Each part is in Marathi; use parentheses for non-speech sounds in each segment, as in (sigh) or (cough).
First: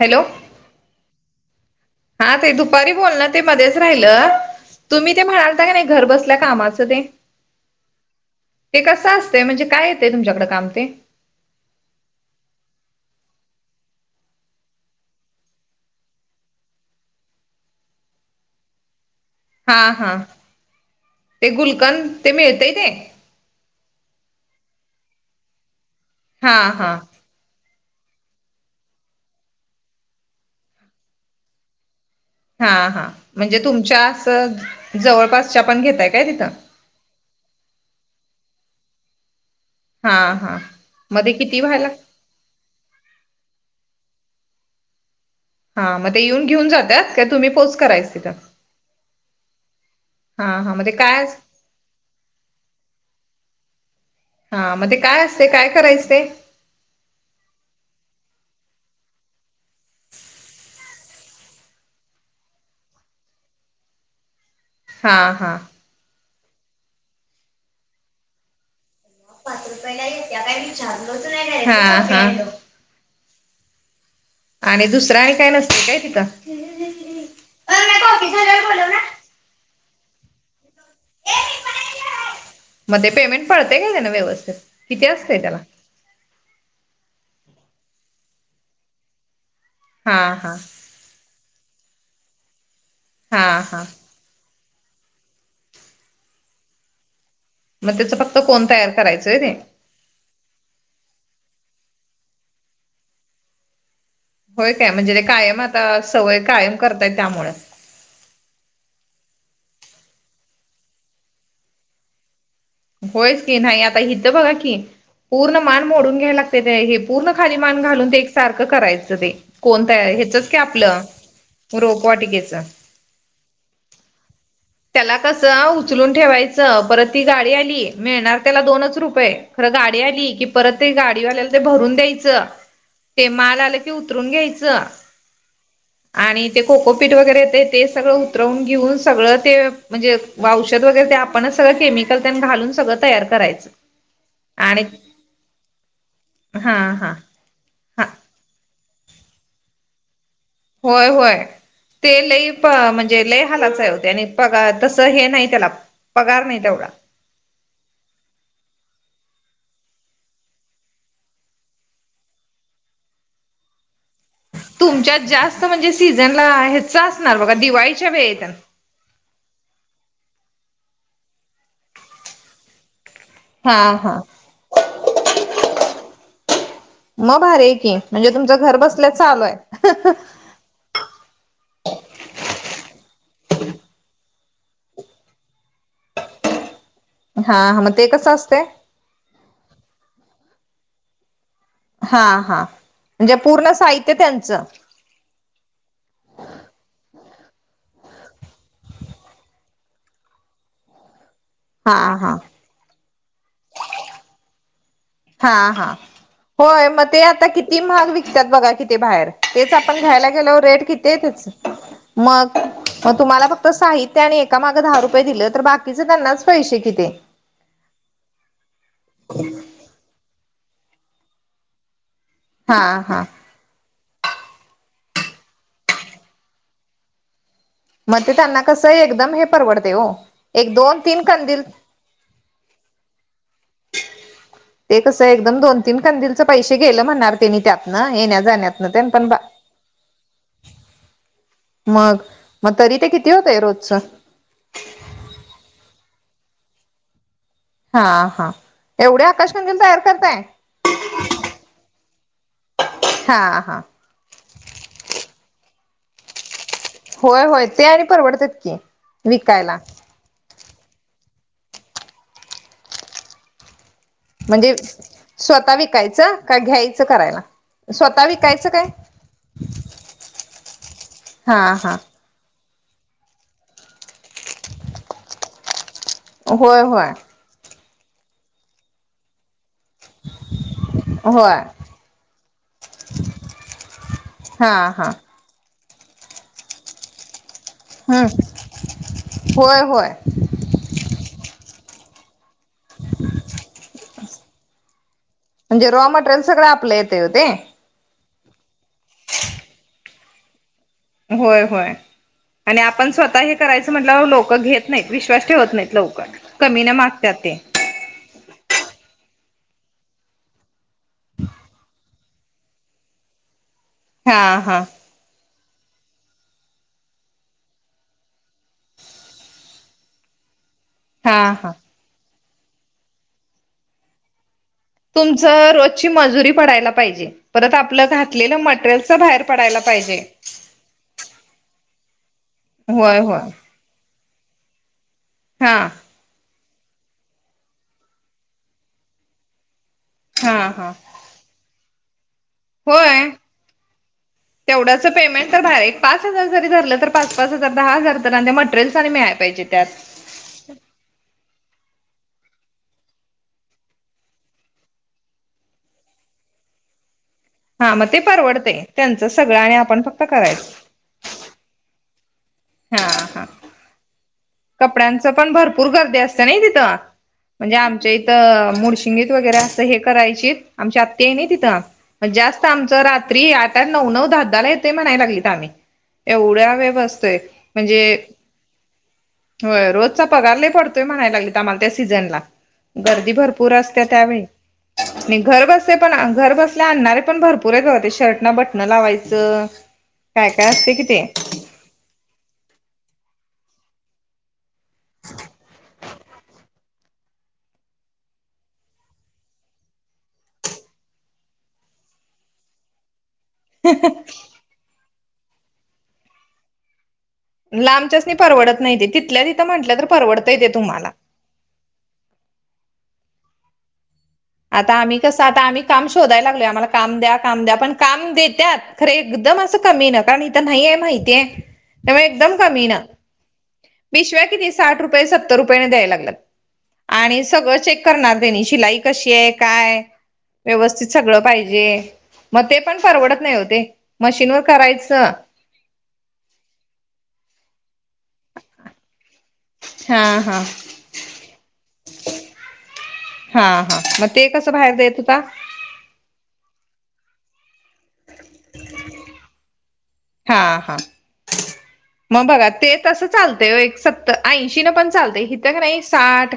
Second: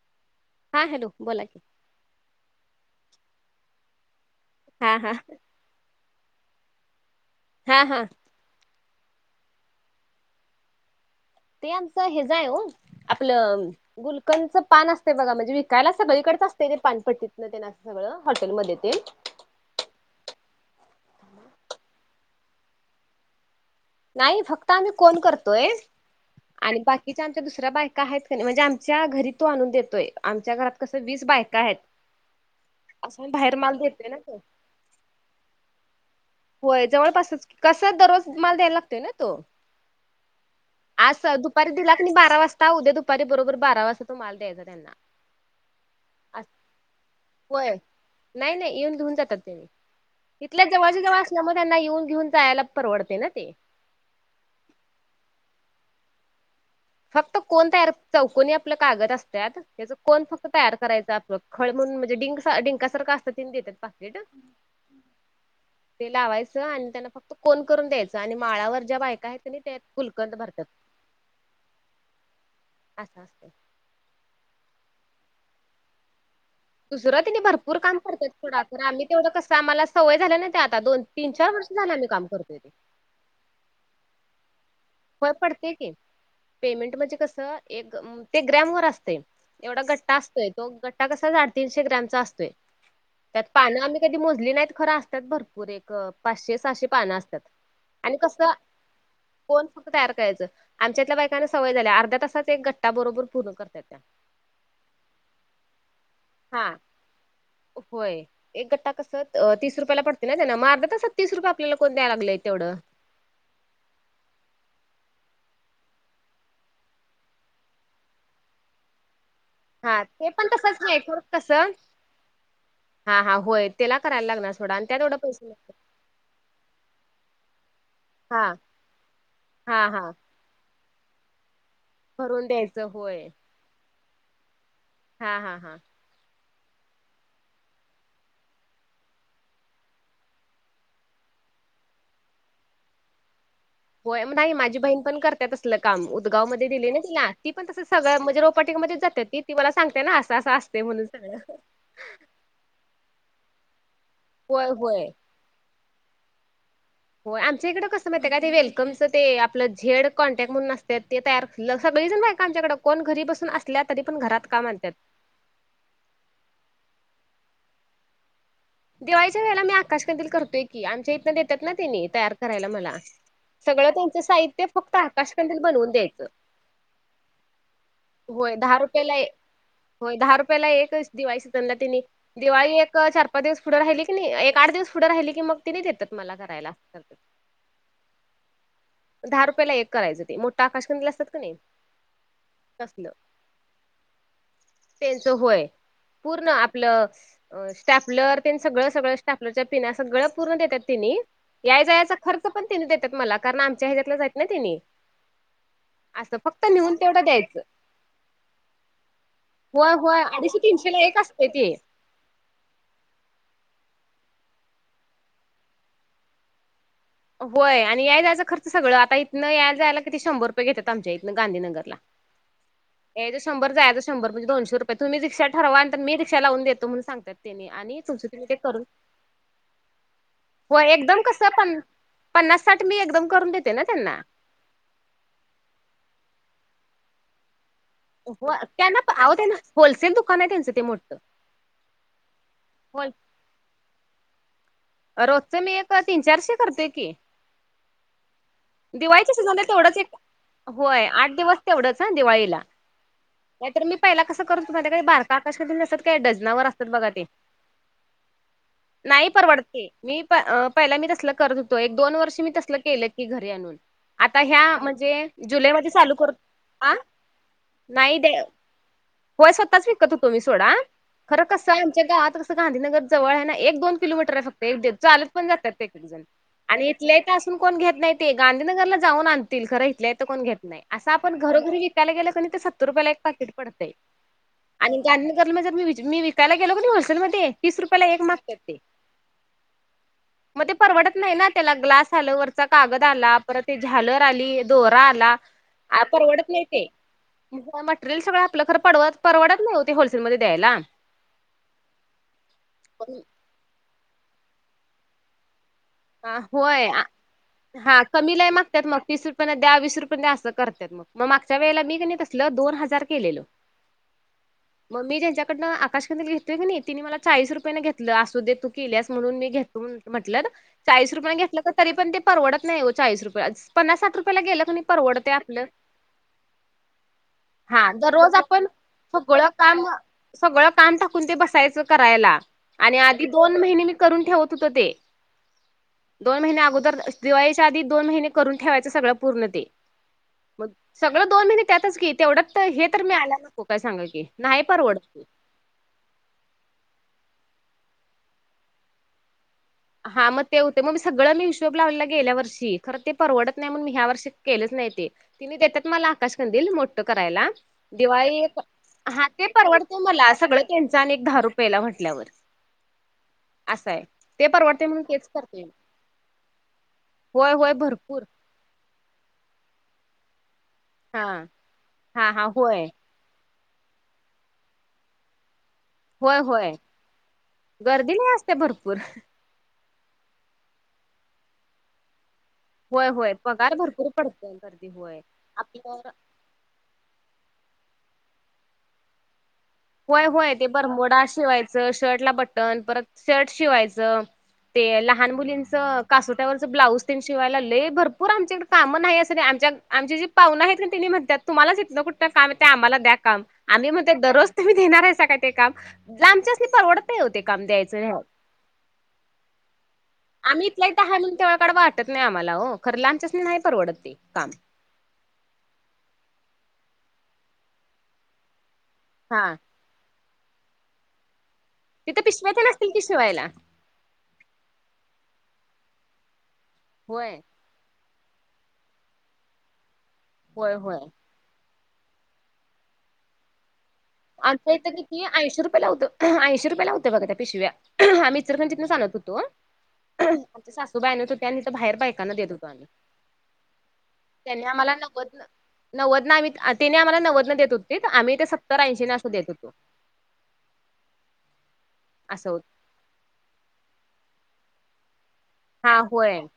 हॅलो,, हां, हॅलो,, बोला की. हा ताई,, दुपारी बोलनं ते मध्येच राहिल,, हा हा तुम्ही ते म्हणालऽ काय नाही, घर बसल्या कामाचं तेऽ हा, हा, ते कसं असतय? म्हणजे का येतय तुमच्याकडं काम ते? ते आमचं हेज (unintelligible) आहे हो. आपलं गुलकंदच पान असतय बघा,, म्हणजे विकायला सगळीकडेच असतय ते,, पानपट्टीतन तेऽ सगळं,, हॉटेलमध्ये तेनऽ हा, हा, ते गुलकंद,, ते मिळतय तेऽ नाही, फक्त आम्ही कोण करतोय,, हा आणि हा बाकीऽ आमच्या दुसऱ्या बायका आहेत का नाही,, म्हणजे आमच्या घरी तो आणून देतोय,, आमच्या घरात कसं वीस बायका हायतऽ हा, हा, म्हणजे तुमच्या देतोय ना अस,, तो जवळपासच्या पण घेताय काय तिथं? होय जवळपासच कसा दररोज माल द्यायला लागतोय ना तो हा हा आस मग ते किती दुपारी व्हायला दिला क नाही बारा वाज ता उद्या दुपारी बरोबर बारा वाजता तो माल द्यायचा त्यांना हा मग ते येऊन अस- घेऊन जात काय तुम्ही होय पोच करायच तिथं नाही नाही येऊन घेऊन जातात ते हा इथल्याच हा मग ते जवळच्या जवळ काय असल्यामूळ त्यांना येऊन घेऊन जायाला परवडते ना ते हा,, म ते काय असतय? काय करायचं ते? फक्त कोन तयार, चौकनी आपलं कागद असत्यात. त्याच कोन फक्त तयार करायचं, आपलं खळ, म्हणून म्हणजे डिं, डिंकासारखं असतं त्यानी देतात पाकीटऽ हा, हा, ते लावायचं आणि त्यांना फक्त कोन करून द्यायचं,, आणि माळावर ज्या बायका आहेत त्या गुलकंद भरत्यात. हा, हा, असं असतेऽ आणि दुसरं आणि काय नसत काय तिथं. दुसरं तिने भरपूर काम करतात सोडा,, करा आम्ही तेवढं कसं आम्हालाऽ सवय झाल्या ना ते आता,, दोन तीन, चार वर्ष झालं आम्ही काम करतोय,, तेऽ म ते पेमेंट पडतेय का त्यानं व्यवस्थित? किती होय असतंय त्याला? पडते की,, पेमेंट म्हणजे कसं,, एक ते ग्रॅम वर असतय. एवढा गट्टा हा असतोय,, हा तो गट्टा कसा साडेतीनशे ग्रॅमचा असतोय. त्यात हा हा पानं आम्ही कधी मोजली नाहीत,, खरं असतात भरपूर, एक पाचशे सहाशे पानं असत्यात. मग त्याचं फक्त कोण तयार करायचंय ते फक्त तयार करायचं आमच्यातल्या बायकांना सवय झाल्या अर्ध्या तासात एक घट्टा बरोबर पूर्ण करतात त्या होय त्या म्हणजे ते कायम आता सवय हा. कायम करताय त्यामुळे होय एक गट्टा कस तीस रुपयाला पडते ना त्याना मा अर्ध्या तासात तीस रुपये आपल्याला कोण द्याय लागलंय तेवढं होयच की नाही आता हिथं बघा की पूर्ण मान मोडून घ्यायला लागतंय ते हे पूर्ण खाली मान घालून ते एकसारखं करायचं ते हा कोणतं ते पण ह्याचच की तसंच नाही आपलं खरं कसं रोपवाटिकेच हा हा होय त्याला करायला लागणार सोडा आणि त्यात एवढं त्याला पैसे लागतात. कसं उचलून ठेवायचं परत ती गाडी आली मिळणार हा त्याला दोनच रुपये खरं हा गाडी हा. आली की परत ते गाडीवाल्याला ते भरून द्यायचं भरून होय. ते माल आलं की उतरून घ्यायचं हा हा हा आणि ते कोकोपीट वगैरे येतंय ते सगळं उतरवून घेऊन सगळं ते म्हणजे औषध वगैरे ते आपणच सगळं केमिकल तेन घालून सगळं तयार करायचं होय मग नाही माझी आणि बहीण पण करत्या तसलं काम उदगाव मध्ये हा दिलय नाई हा तिला ती प तसं हा सगळ म्हणजे रोपवाटिका मध्ये जाते ती मला सांगते ना असं असं अस होय होय ते लई म्हणजे लय हालाचं हाय ओ ते आणि होय पगार तस होय. हे नाही त्याला पगार नाही तेवढा हो आमच्या इकडं कसं माहित आहे काय ते वेलकमच ते आपलं झेड कॉन्टॅक्ट म्हणून असत्यात ते तयार सगळीजण बायका आमच्याकडं कोण घरी बसून असल्या तरी पण घरात काम आणत्यात. तुमच्यात जास्त म्हणजे सीझनला ह्याच असणार बघा दिवाळीच्या वेळेत दिवाळीच्या वेळेला मी आकाशकंदील करतोय की आमच्या इथंनं देतात ना त्यांनी तयार करायला मला हा सगळं हा तुमचं साहित्य फक्त आकाशकंदील बनवून द्यायचं मग भारी आहे की म्हणजे होय तुमचं घर दहा बसल्या रुपयाला चालू आहे होय दहा रुपयाला एकच दिवाळी सिझनला तेनी दिवाळी एक चार दिवस पुढे राहिली की नाही एक आठ दिवस पुढं राहिली की म तेनी देतात मला कराय असत हा मग ते कसं असतय? दहा रुपयाला एक करायचं ते मोठा आकाश कंदिल असतात का नाही हा हा म्हणजे पूर्ण साहित्य त्यांचं त्यांच होय पूर्ण आपलं स्टेप लर सगळं सगळं स्टॅपलरच्या पिना सगळं पूर्ण देतात तिनी याय हा जायचा हा खर्च पण तेनी देतात मला कारण आमच्या ह्याच्यातल्याच आहेत ना त्यांनी हा हा असं फक्त होय नेऊन म ते तेवढं आता द्यायचं किती महाग विकत्यात बघा कि ते बाहेर तेचं होय आपण होय घ्यायला अडीचशे गेलो रेट तीनशेला किती येतं असतील? (inaudible) मग मग तुम्हाला फक्त साहित्य आणि एका मागं दहा रुपये दिलं तर बाकीचे त्यांनाच पैसे कि ते होय आणि याय जायचं खर्च सगळं आता इथनं याय जायला तरी शंभर रुपये घेतात आमच्या इथनं गांधीनगरला हा हा यायचं शंभर जायचं शंभर म्हणजे दोनशे रुपये तुम्ही रिक्षा ठरवाल तर मी रिक्षा लाऊन देतो म्हणून सांगते आणि मग तुमचं त ते त्यांना करून कसं एकदम हे परवडते हो एक हो दोन एकदम तीन कसं कंदील पन पन्नास साठ मी एकदम करून देते ना त्यांना ते कसं एकदम दोन तीन कंदीलच पैशे गेलं म्हणणार त्यांनी त्यात हो त्यांना अहो त्यांना होलसेल दुकान आहे त्यांचं ते मोठं मग मग तरी ते होय किती होतय रोजचं? रोजच मी एक तीन चारशे करतोय की हा हा एवढे दिवाळीचे शिजन आकाशकंदील तेवढंच तयार एक करताय होय आठ दिवस तेवढंच हं दिवाळीला हा हा नाहीतर मी पहिला कसं करतं हुतो माहितेय काय बारकं आकाश कंदील नसत्यात काय डझनावर अस होय होय ते आणि परवडत्यात कि नाही परवडत विकायला. ते मी पहिला मी तसलं करत होतो एक दोन वर्ष मी तसलं केलेत की घरी आणून. आता ह्या म्हणजे स्वतः जुलैमध्ये चालू कर विकायचं काय आ घ्यायचं करायला? स्वतः विकायच काय? व्हय स्वतःच विकत होतो मी सोडा खरं हा कसय हा आमच्या गावात कसं गांधीनगर जवळ ये ना एक दोन किलोमीटर हाय फक्त चालत पण जात्यात एक एक जण होय आणि होय इथल्या इथं असं इथून कोण घेत नाय ते गांधीनगरला जाऊन आणतील खरंय इथल्या इथं कोण घेत नाय असं आपण होय घरोघरी विकायला गेल क नाय त सत्तर रुपयाला एक पाकिट पडतंय. हा, हा (unintelligible) म्हणजे मी विकायला गेलो कि होलसेल मध्ये तीस रुपयाला एक हम्म मागत्यात ते होय, होय. मग ते परवडत नाय ना त्याला ग्लास आलं वरचा कागद आला. परत ते झालर आली. दोरा म्हणजे आलाआ रॉ मटेरियल परवडतं नाही सगळं ते आपलं येतय ओ ते. (unintelligible) टेरियल सगळं आपलं खरं पडवत परवडत नाय हो ते होलसेलमध्ये दयायला. होय, होय, आणि आपण स्वतः हे करायचं म्हटल्यावर लोक घेत नाहीत विश्वास ठेवत नाहीत. लव आ होय आ हा कमी लय मागत्यात म तीस रुपये ला वीस रुपये दया असं करत्यात म म मागच्या वेळेला मी कणय तसलं दोन हजार केलेल. हा हा मी जच्याकडन आकाश कंदिल घेतोय किनाई तिने मला चाळीस रुपयांन घेतलं असू देेत तू केल्यास म्हणून मी घेत तुम्ही म्हंटल्या ना. चाळीस रुपयान हा घेतलं का हा तरी पण ते परडतं नाही ओ चाळीस रुपया आज पन्नास साठ रुपयाला गेलं का नाय तुमचं रोजची मजुरी पडायला पाहिजे. परत हा आपलं दररोज घातलेलं आपण मटेरियलचं बाहेर सगळं पडायला काम पाहिजे. सगळं काम टाकून ते बसायचं करायला आणि होय आधी होय. दोन महिने मी करून ठेवतं होतो ते हा दोन महिने अगोदर दिवाळीच्या आधी दोन महिने करून ठेवायचं सगळं पूर्ण ते हा मग हा ते सग म दोन महिने त्यातचं की तेवड्यात हे तर होय. मिळालं नको काय सांगा की नाही परवडतं तेवढ्याचं की पेमेंट तर भाड एक पाच हजार जरी धरलं तर पाच पाच हजार दहा हजार आणि त्या मटेरियल्स आणि मिळायं पाहिजे त्यात हा ते होते मग मी सगळं मी हिशोब लावला. गेल्या वर्षी खरं ते परवडतं नाही म्हणून मी ह्या वर्षी केलेचं नाय ते. तिनी देतात मला आकाश कंदील मोठं करायला. हा मग ते दिवाळी एक परवडतय हा त्यांचं ते सगळं आणि आपण परवडतं फक्त मला सगळं करायचं. त्यांचं चा आणि एक दहा रुपयेला म्हटल्यावर हा हा असं हाय कपड्यांचं पण भरपूर गर्दी असते नाय तिथं होय होय म्हणजे आमच्या भरपूर इथं मुळशी निट वगरे अस हे कराचीत आमची हा आत्त्या आहे न तिथ हा हा जास्त होय आमच रात्री त्या नऊ नऊ धा धा ला येतय म्हणायला लागलीत आम्ही होय एवढ्या वेळ बसतोय म्हणजे ते भरपूर होय रोजचा पगार लय पडतोय म्हनाय लागलीत आम्हाला त्या सिझन ला होय गर्दी होय भरपूर पगार असते त्यावेळी पडते गर्दी होय आणि घरी बसते आपलं पण घरी बस आणणारे पण भरपूर आहे बघा ते शर्ट ना बटनं लावायचं. होय, काय होय, काय ते असते कि ते बरमुडा शिवायचं शर्टला बटन परत शर्ट शिवायचं. ते लहान मुलींचं कासोट्यावरचं ब्लॉउज तेन शिवायला लय भरपूर आमच्याकड काम नाही अस आमच्या आमची जी पाहुनं आहेत ना तिनी म्हणत्यात तुम्हालाचं इथन कुठंनं काम येतय आम्हाला दया काम. आम्ही म्हणते दररोज तुम्ही देणार आहेसा का ते काम लांबच्यासनी परवडत नाय ओ ते काम दयायचं नाय होत लांबच्यासनी परवडत नाही ते तिथल्या तिथं म्हटलं तर परवडतय आम्ही ते इथल्या इथं तुम्हाला. हाय म्हणून तेवढं कड वाट तट नाय आम्हाला हो खरं लांबच्यासनी नाय परवडत ते काम. आता आम्ही कसं आता आम्ही काम शोधायला लागलोय आम्हाला काम द्या काम द्या पण काम देत्यात खरं हा एकदम असं कमी न कारण इथं नाहीये माहितीये त्यामुळ तिथं पिशव्या एकदम तेन कमी असतील न की शिवायला. पिशव्या किती साठ रुपये सतर रुपये न द्याय लागल्यात होय आणि सगंळ चेक करणार तेनी शिलाई कशी ये काय होय होय. व्यवस्थित सगळं पाहिजे. म ते पण परवडत नाही ओ ते आमच्या इथं कीती ऐंशीे रुपयला होत. ऐंशी रुपयाला होते बघा त्या पिशव्या आम्ही इचलकरंजीतंनंच आणत होतो. हा हा आमच्या सासू बाय आणत होत्या आणि बाहेर बायकांना देत होतो आम्ही हा हा म ते कसं बाहेर देत होता. नव्वदन आम्ही अह त्यांनी आम्हाला नव्वदन देत होती आम्ही ते स हा हा मग असं होत. बघा तेच तसं चालतय व्हय एक सत्तर ऐंशी न पण चालतय इथं का हा नाही होय साठ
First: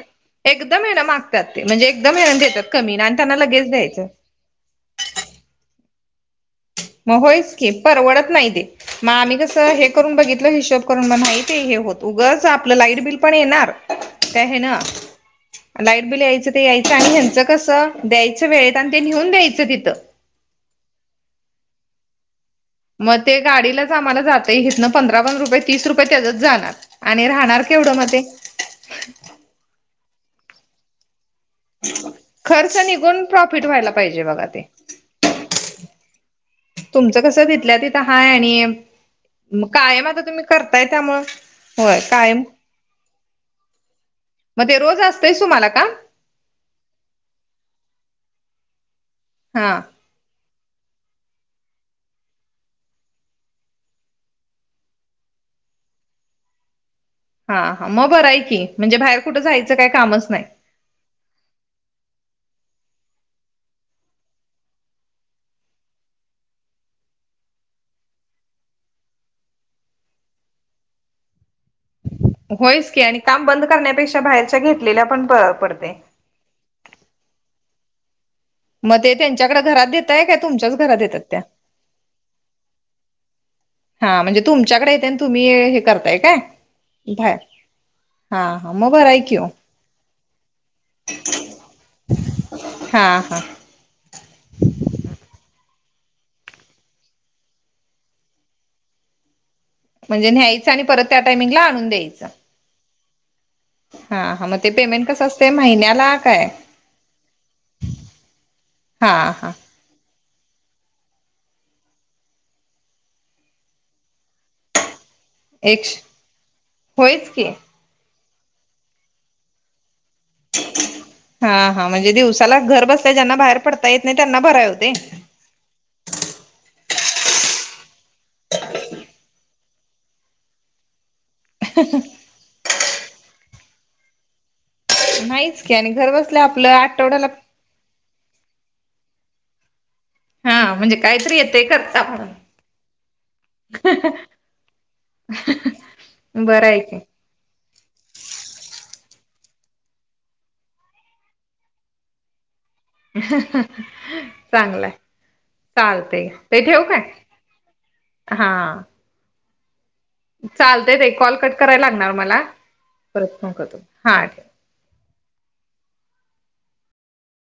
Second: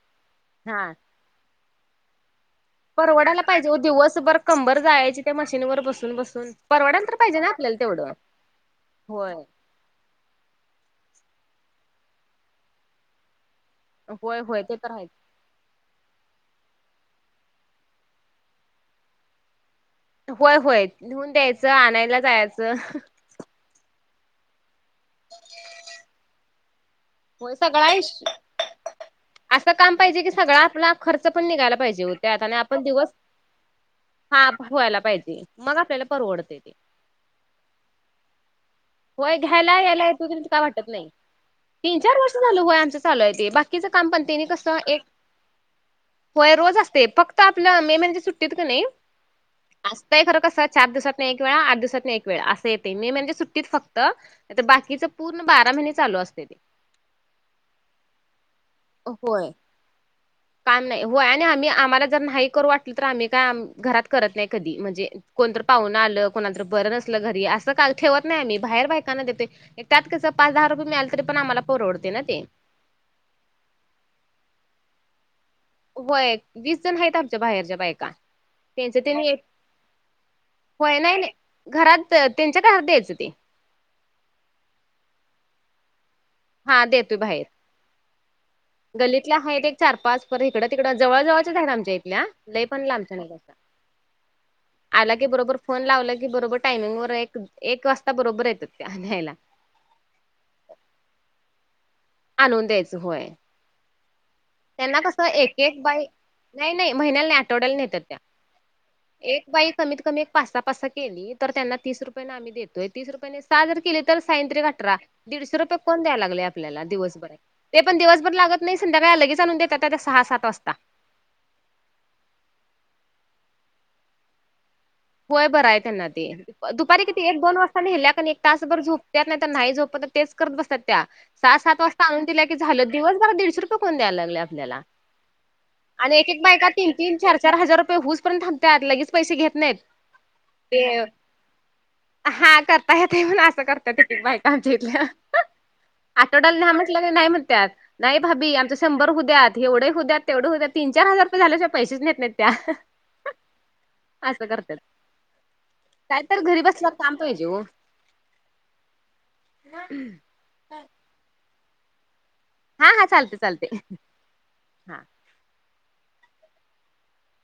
एकदम हा. आहे ना माग जाते म्हणजे एकदम येन घेतात कमी आणि त्यांना परवडायला पाहिजे लगेच ओ द्यायचं दिवसभर कंबर जायची त्या मशीनवर बसून बसून परवडायला तर मग पाहिजे ना होयच की आपल्याला तेवढं. परवडत नाही ते मग होय. आम्ही कस हे करून बघितल हिशोब करून म माहीती हे होत उगंच आपलं लाईट बिल पण येणार होय त्या होय ते ह्यानं तर आहेच. लाईट बिल यायचं ते यायचं आणि ह्यांचं कसं द्यायचं वेळेत आणि ते नेऊन द्यायचं तिथं होय होय नेऊन द्यायचं आणायला जायचं मग ते गाडीलाच आम्हाला जात इथनं पंधरा पंधरा रुपये तीस रुपये त्याचच जाणार आणि होय राहणार सगळा केवढं म ते असं काम पाहिजे कि सगळ आपलं खर्च पण निघायला पाहिजे ओ त्यात आणि खर्च आपण दिवस निघून प्रॉफिट व्हायला पाहिजे बघा हा ते. व्हायला पाहिजे मग आपल्याला परवडते ते तुमचं कसं तिथलं तिथं हाय आणि होय घ्यायला यायलाय कायम येत आता होत तुम्ही तर काय करताय वाटत नाही त्यामुळं तीन होय चार वर्ष कायम झाल व्हय आमचं चालू आहे ते बाकीचं काम पण त्यांनी मग कसं ते रोज एक असतंयच तुम्हाला काम होय रोज असते फक्त आपल्या मे महिन्याच्या सुट्टीत का नाही हा. खरं कसं चार दिवसात नाही एक वेळा आठ दिवसात एक वेळा अस येतंय मेन म्हणजे सूट ट्टीत फक्त नाहीतर बाकीच पूर्ण बारा महिने चालू असते हा हा मग बरं आहे की म्हणजे बाहेर कुठं होय जायचं काही कामच नाही काम नाही होय आणि आम्ही आम्हाला जर नाही करू वाटलं तर आम्ही काय घरात करत नाही कधी म्हणजे कोणतरी पाहुन आलं, कोणाला तर बरं नसलं घरी असं काल ठेवत नाही अनी बाहेर बायकांना देतो त्यात कसं पाच दहा रुपये मिळाल तरी पण आम्हाला परवडतय ना ते होयच की आणि काम बंद करण्यापेक्षा बाहेरच्या घेतलेल्या पण पडते व्हय वीस जण आहेत आमच्या बाहेरच्या बायका त्यांच मग ते त्यांनी एक त्यांच्याकडे घरात देताय काय तुमच्याच होय घरात नाही येतात नाही त्या घरात त्यांच्या घरात द्यायचं ते. हा म्हणजे तुमच्याकडे येते आणि तुम्ही हे करताय काय? हा देतोय बाहेर हा हा म गल्लीतल्या आहेत एक चार पाच पर इकडं तिकडं जवळ जवळच्याच आहेत आमच्या इथल्या लय पण हा लांबच्या नाही हा आला की बरोबर फोन लावला की बरोबर टायमिंग वर एक एक वाजता बरोबर येत्यात त्या न्यायला म्हणजे न्यायचं आणि परत त्या टायमिंगला आणून द्यायचं. आणून द्यायचं होय. हा हा मग ते त्यांना पेमेंट कस कसं असते एक एक बाई महिन्याला काय? नाही नाही महिन्याला नाही आठवड्याला नेतात त्या. हा. एक हा बाई कमीत कमी एक पाच सहा पाच सहा केली तर त्यांना तीस रुपये न देतोय तीस रुपयाने सहा जर केले तर साही त्रिक अठरा दीडशे रुपये एकश कोण द्यायला लागले आपल्याला होयच दिवसभर की ते पण दिवसभर लागत नाही संध्याकाळ लगेच आणून देतात त्या सहा सात वाजता. हा हा म्हणजे दिवसाला घर बसल्या ज्यांना बाहेर पडता येत नाही त्यांना बरय हो ते होय बरं आहे त्यांना ते दुपारी किती एक दोन वाजता नेल्या एक तासभर झोप त्यात नाही तर नाही झोपत तर तेच करत बसतात त्या सहा सात वाजता आणून दिल्या की की झालं दिवस भरात दीडशे रुपये कोण द्यायला लागलय आपल्याला नाहीच की घर आणि एक एक बसल्या आपलं बायका तीन तीन आठवड्याला चार चार हजार रुपये होऊच पर्यंत थांबत लगेच पैसे घेत नाहीत. हा म्हणजे ते काहीतरी येतेय. हा करता येत म्हण असं करता येत क बाईका आमच्या इथल्या आठवड्याला बरं न्हया आहे म्हंटल की तर नाही म्हणत्यात. नाही भाभी आमच शंभर होद्यात एवढे होद्यात तेवढे होद्यात तीन चार हजार रुपये झाल्या पैसेच येत नाहीत त्या असं करतात चांगलंय. काय चालतय तर ते घरी ठेवू बसला काय? काम पाहिजे हो चालत ताई कॉल कट करायला लागणार मला हा हा चालते परत फोन चालते करतो ठेव. हा